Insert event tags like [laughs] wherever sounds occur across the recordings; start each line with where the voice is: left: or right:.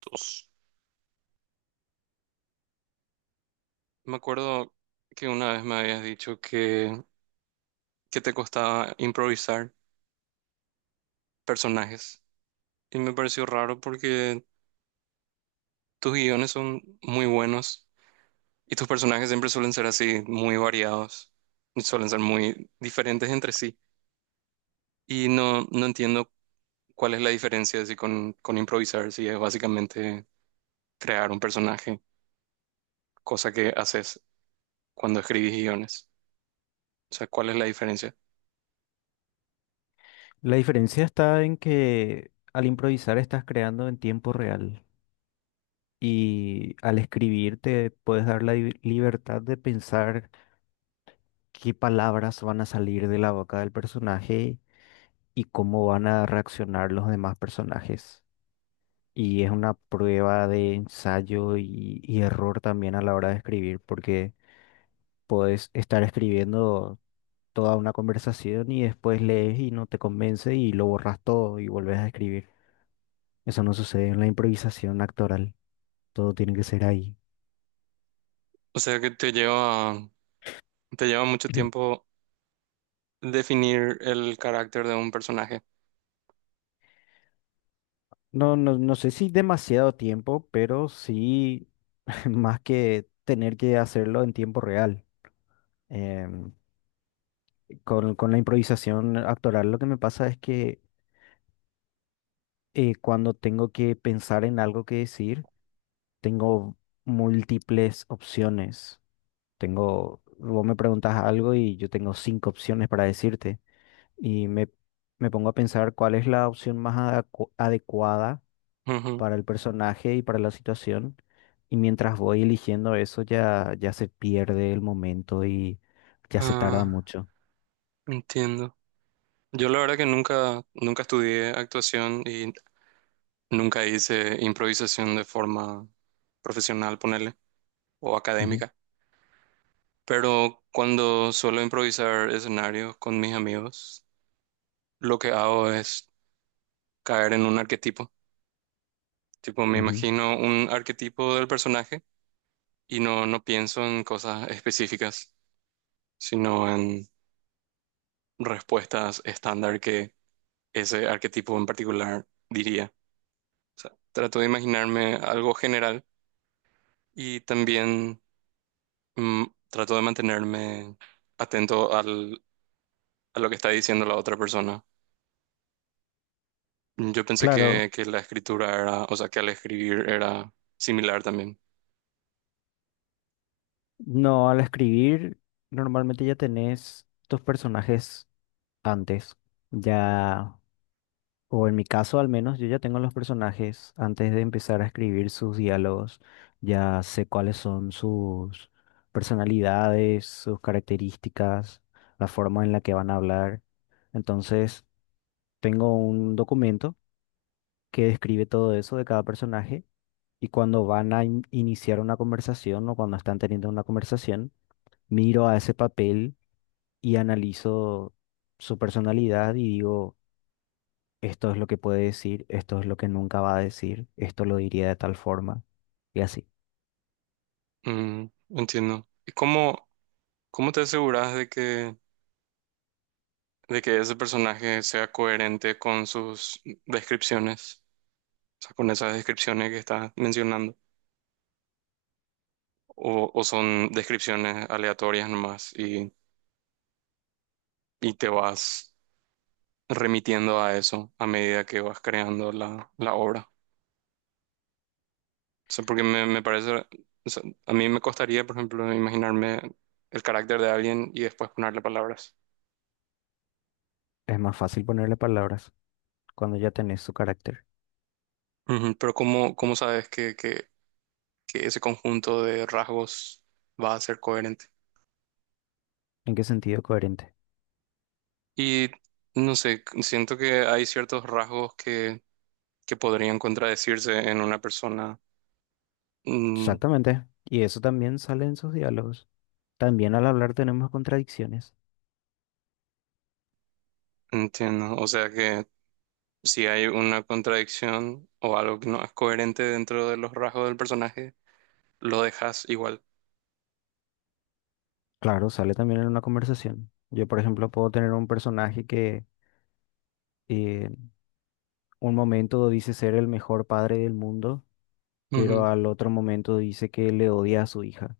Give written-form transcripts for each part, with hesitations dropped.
right: Dos. Me acuerdo que una vez me habías dicho que te costaba improvisar personajes y me pareció raro porque tus guiones son muy buenos y tus personajes siempre suelen ser así, muy variados, y suelen ser muy diferentes entre sí y no entiendo cuál es la diferencia así con improvisar, si es básicamente crear un personaje, cosa que haces cuando escribís guiones. O sea, ¿cuál es la diferencia?
left: La diferencia está en que al improvisar estás creando en tiempo real y al escribir te puedes dar la libertad de pensar qué palabras van a salir de la boca del personaje y cómo van a reaccionar los demás personajes. Y es una prueba de ensayo y error también a la hora de escribir, porque puedes estar escribiendo toda una conversación y después lees y no te convence y lo borras todo y vuelves a escribir. Eso no sucede en la improvisación actoral. Todo tiene que ser ahí.
right: O sea, que te lleva mucho
left: [clears throat]
right: tiempo definir el carácter de un personaje.
left: No, no, no sé si demasiado tiempo, pero sí [laughs] más que tener que hacerlo en tiempo real. Em, con la improvisación actoral lo que me pasa es que cuando tengo que pensar en algo que decir, tengo múltiples opciones. Tengo, vos me preguntas algo y yo tengo 5 opciones para decirte. Y me, me pongo a pensar cuál es la opción más adecuada
right: Ujú.
left: para el personaje y para la situación. Y mientras voy eligiendo eso, ya, ya se pierde el momento y ya se tarda
right: Ah,
left: mucho.
right: entiendo. Yo la verdad que nunca, nunca estudié actuación y nunca hice improvisación de forma profesional, ponerle, o académica. Pero cuando suelo improvisar escenarios con mis amigos, lo que hago es caer en un arquetipo. Tipo, me
left: Ujú, ujú.
right: imagino un arquetipo del personaje y no pienso en cosas específicas, sino en respuestas estándar que ese arquetipo en particular, diría. O sea, trato de imaginarme algo general y también trato de mantenerme atento a lo que está diciendo la otra persona. Yo pensé
left: Claro,
right: que la escritura era, o sea, que al escribir era similar también.
left: no, al escribir normalmente ya tenés tus personajes antes. Ya O en mi caso, al menos, yo ya tengo los personajes. Antes de empezar a escribir sus diálogos, ya sé cuáles son sus personalidades, sus características, la forma en la que van a hablar. Entonces, tengo un documento que describe todo eso de cada personaje y cuando van a iniciar una conversación o cuando están teniendo una conversación, miro a ese papel y analizo su personalidad y digo, esto es lo que puede decir, esto es lo que nunca va a decir, esto lo diría de tal forma y así.
right: Mm, entiendo. ¿Y cómo, cómo te aseguras de de que ese personaje sea coherente con sus descripciones? O sea, con esas descripciones que estás mencionando. O son descripciones aleatorias nomás y te vas remitiendo a eso a medida que vas creando la obra. O sea, porque me parece, o sea, a mí me costaría, por ejemplo, imaginarme el carácter de alguien y después ponerle palabras.
left: Es más fácil ponerle palabras cuando ya tenés su carácter.
right: Ujú. Pero ¿cómo, cómo sabes que ese conjunto de rasgos va a ser coherente?
left: ¿En qué sentido coherente?
right: Y no sé, siento que hay ciertos rasgos que podrían contradecirse en una persona. Mm.
left: Exactamente. Y eso también sale en sus diálogos. También al hablar tenemos contradicciones.
right: Entiendo, o sea que si hay una contradicción o algo que no es coherente dentro de los rasgos del personaje, lo dejas igual.
left: Claro, sale también en una conversación. Yo, por ejemplo, puedo tener un personaje que eh, un momento dice ser el mejor padre del mundo, pero
right: Ujú,
left: al otro momento dice que le odia a su hija.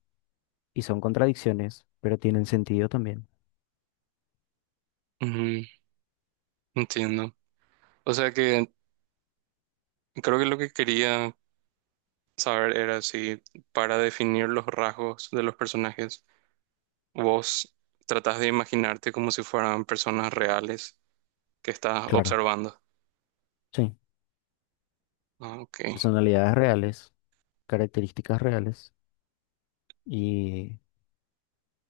left: Y son contradicciones, pero tienen sentido también.
right: ujú, entiendo. O sea que creo que lo que quería saber era si para definir los rasgos de los personajes, vos tratás de imaginarte como si fueran personas reales que estás
left: Claro.
right: observando.
left: Sí,
right: Ah, ok.
left: personalidades reales, características reales, y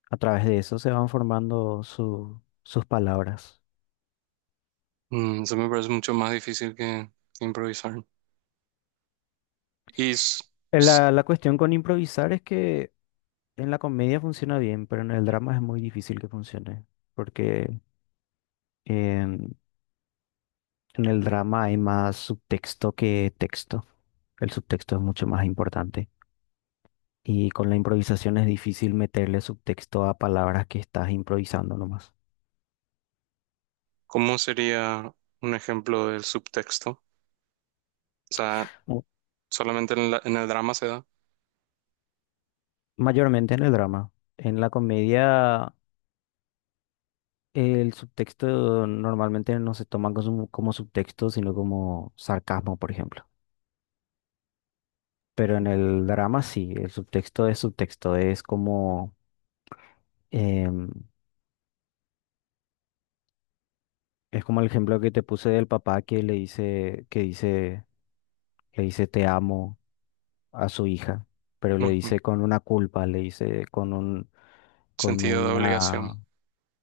left: a través de eso se van formando sus palabras.
right: Mm, eso me parece mucho más difícil que improvisar. ¿Y s-
left: La cuestión con improvisar es que en la comedia funciona bien, pero en el drama es muy difícil que funcione, porque en, en el drama hay más subtexto que texto. El subtexto es mucho más importante. Y con la improvisación es difícil meterle subtexto a palabras que estás improvisando nomás.
right: cómo sería un ejemplo del subtexto? O sea,
left: O-
right: solamente en, en el drama se da.
left: Mayormente en el drama. En la comedia, el subtexto normalmente no se toma como, como subtexto, sino como sarcasmo, por ejemplo. Pero en el drama sí, el subtexto, es como, em, es como el ejemplo que te puse del papá que le dice, que dice, le dice te amo a su hija, pero le
right: Ujú.
left: dice con una culpa, le dice con un, con
right: Sentido de obligación.
left: una,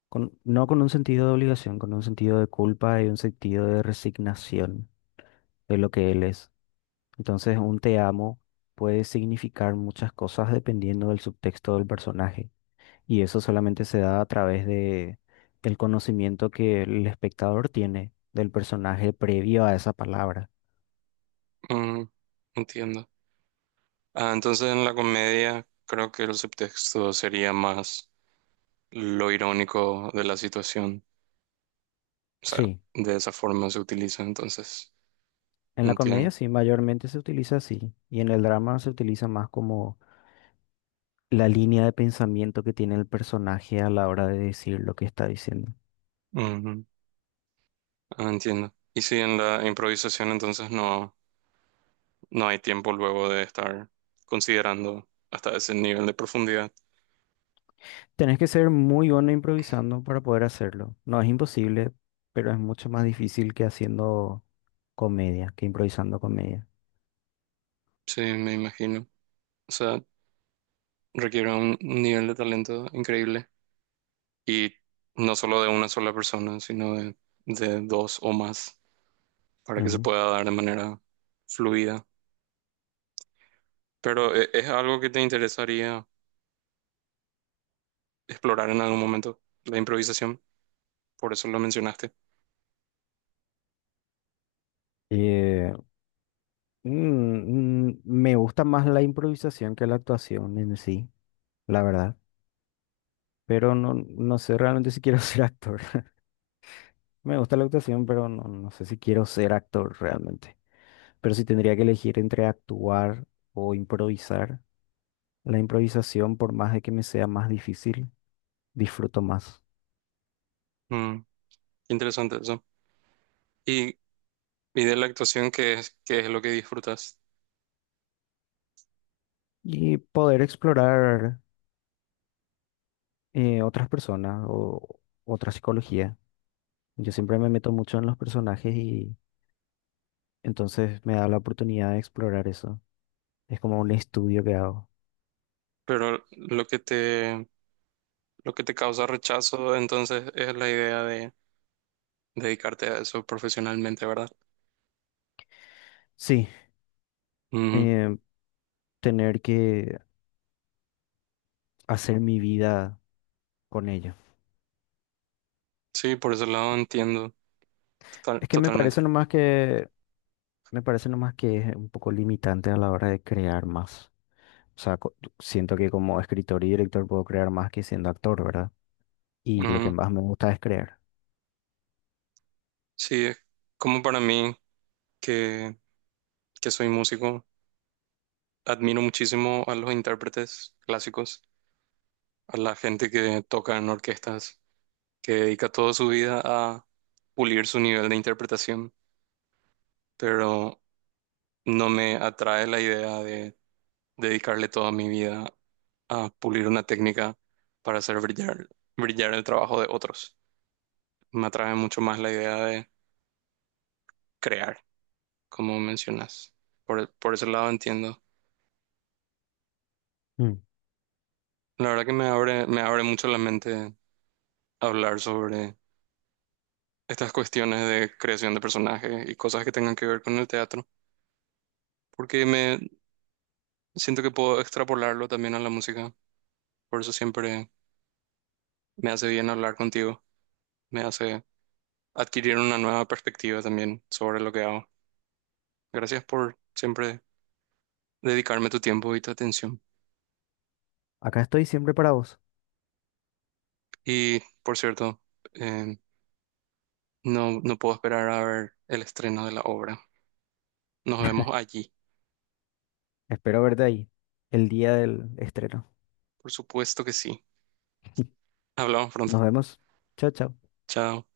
left: no con un sentido de obligación, con un sentido de culpa y un sentido de resignación de lo que él es. Entonces, un te amo puede significar muchas cosas dependiendo del subtexto del personaje. Y eso solamente se da a través de el conocimiento que el espectador tiene del personaje previo a esa palabra.
right: Mm, entiendo. Ah, entonces en la comedia creo que el subtexto sería más lo irónico de la situación. O sea,
left: Sí,
right: de esa forma se utiliza, entonces.
left: en la comedia
right: Entiendo.
left: sí, mayormente se utiliza así. Y en el drama se utiliza más como la línea de pensamiento que tiene el personaje a la hora de decir lo que está diciendo.
right: Ujú. Ah, entiendo. Y si en la improvisación entonces no hay tiempo luego de estar considerando hasta ese nivel de profundidad.
left: Tenés que ser muy bueno improvisando para poder hacerlo. No es imposible, pero es mucho más difícil que haciendo comedia, que improvisando comedia.
right: Sí, me imagino. O sea, requiere un nivel de talento increíble. Y no solo de una sola persona, sino de dos o más, para que se
left: Ujú.
right: pueda dar de manera fluida. Pero es algo que te interesaría explorar en algún momento, la improvisación, por eso lo mencionaste.
left: Eh, mm, me gusta más la improvisación que la actuación en sí, la verdad. Pero no, no sé realmente si quiero [laughs] ser actor. Me gusta la actuación, pero no, no sé si quiero ser actor realmente. Pero si tendría que elegir entre actuar o improvisar, la improvisación, por más de que me sea más difícil, disfruto más.
right: Mm, interesante eso. Y, y de la actuación, qué es lo que disfrutas?
left: Y poder explorar otras personas o otra psicología. Yo siempre me meto mucho en los personajes y entonces me da la oportunidad de explorar eso. Es como un estudio que hago.
right: Pero lo que te causa rechazo, entonces, es la idea de dedicarte a eso profesionalmente, ¿verdad?
left: Sí,
right: Ujú.
left: eh, tener que hacer mi vida con ello.
right: Sí, por ese lado entiendo
left: Es que me
right: totalmente.
left: parece nomás que me parece nomás que es un poco limitante a la hora de crear más. O sea, siento que como escritor y director puedo crear más que siendo actor, ¿verdad? Y lo que más me gusta es crear.
right: Sí, es como para mí, que, que soy músico, admiro muchísimo a los intérpretes clásicos, a la gente que toca en orquestas, que dedica toda su vida a pulir su nivel de interpretación, pero no me atrae la idea de dedicarle toda mi vida a pulir una técnica para hacer brillar, brillar el trabajo de otros. Me atrae mucho más la idea de crear, como mencionas. Por ese lado entiendo.
left: Mm.
right: La verdad que me abre mucho la mente hablar sobre estas cuestiones de creación de personajes y cosas que tengan que ver con el teatro, porque me siento que puedo extrapolarlo también a la música. Por eso siempre me hace bien hablar contigo, me hace adquirir una nueva perspectiva también sobre lo que hago. Gracias por siempre dedicarme tu tiempo y tu atención.
left: Acá estoy siempre para vos.
right: Y por cierto, eh, no puedo esperar a ver el estreno de la obra. Nos vemos allí.
left: Espero verte ahí el día del estreno.
right: Por supuesto que sí.
left: [laughs]
right: Hablamos pronto.
left: Nos vemos. Chao, chao.
right: Chao.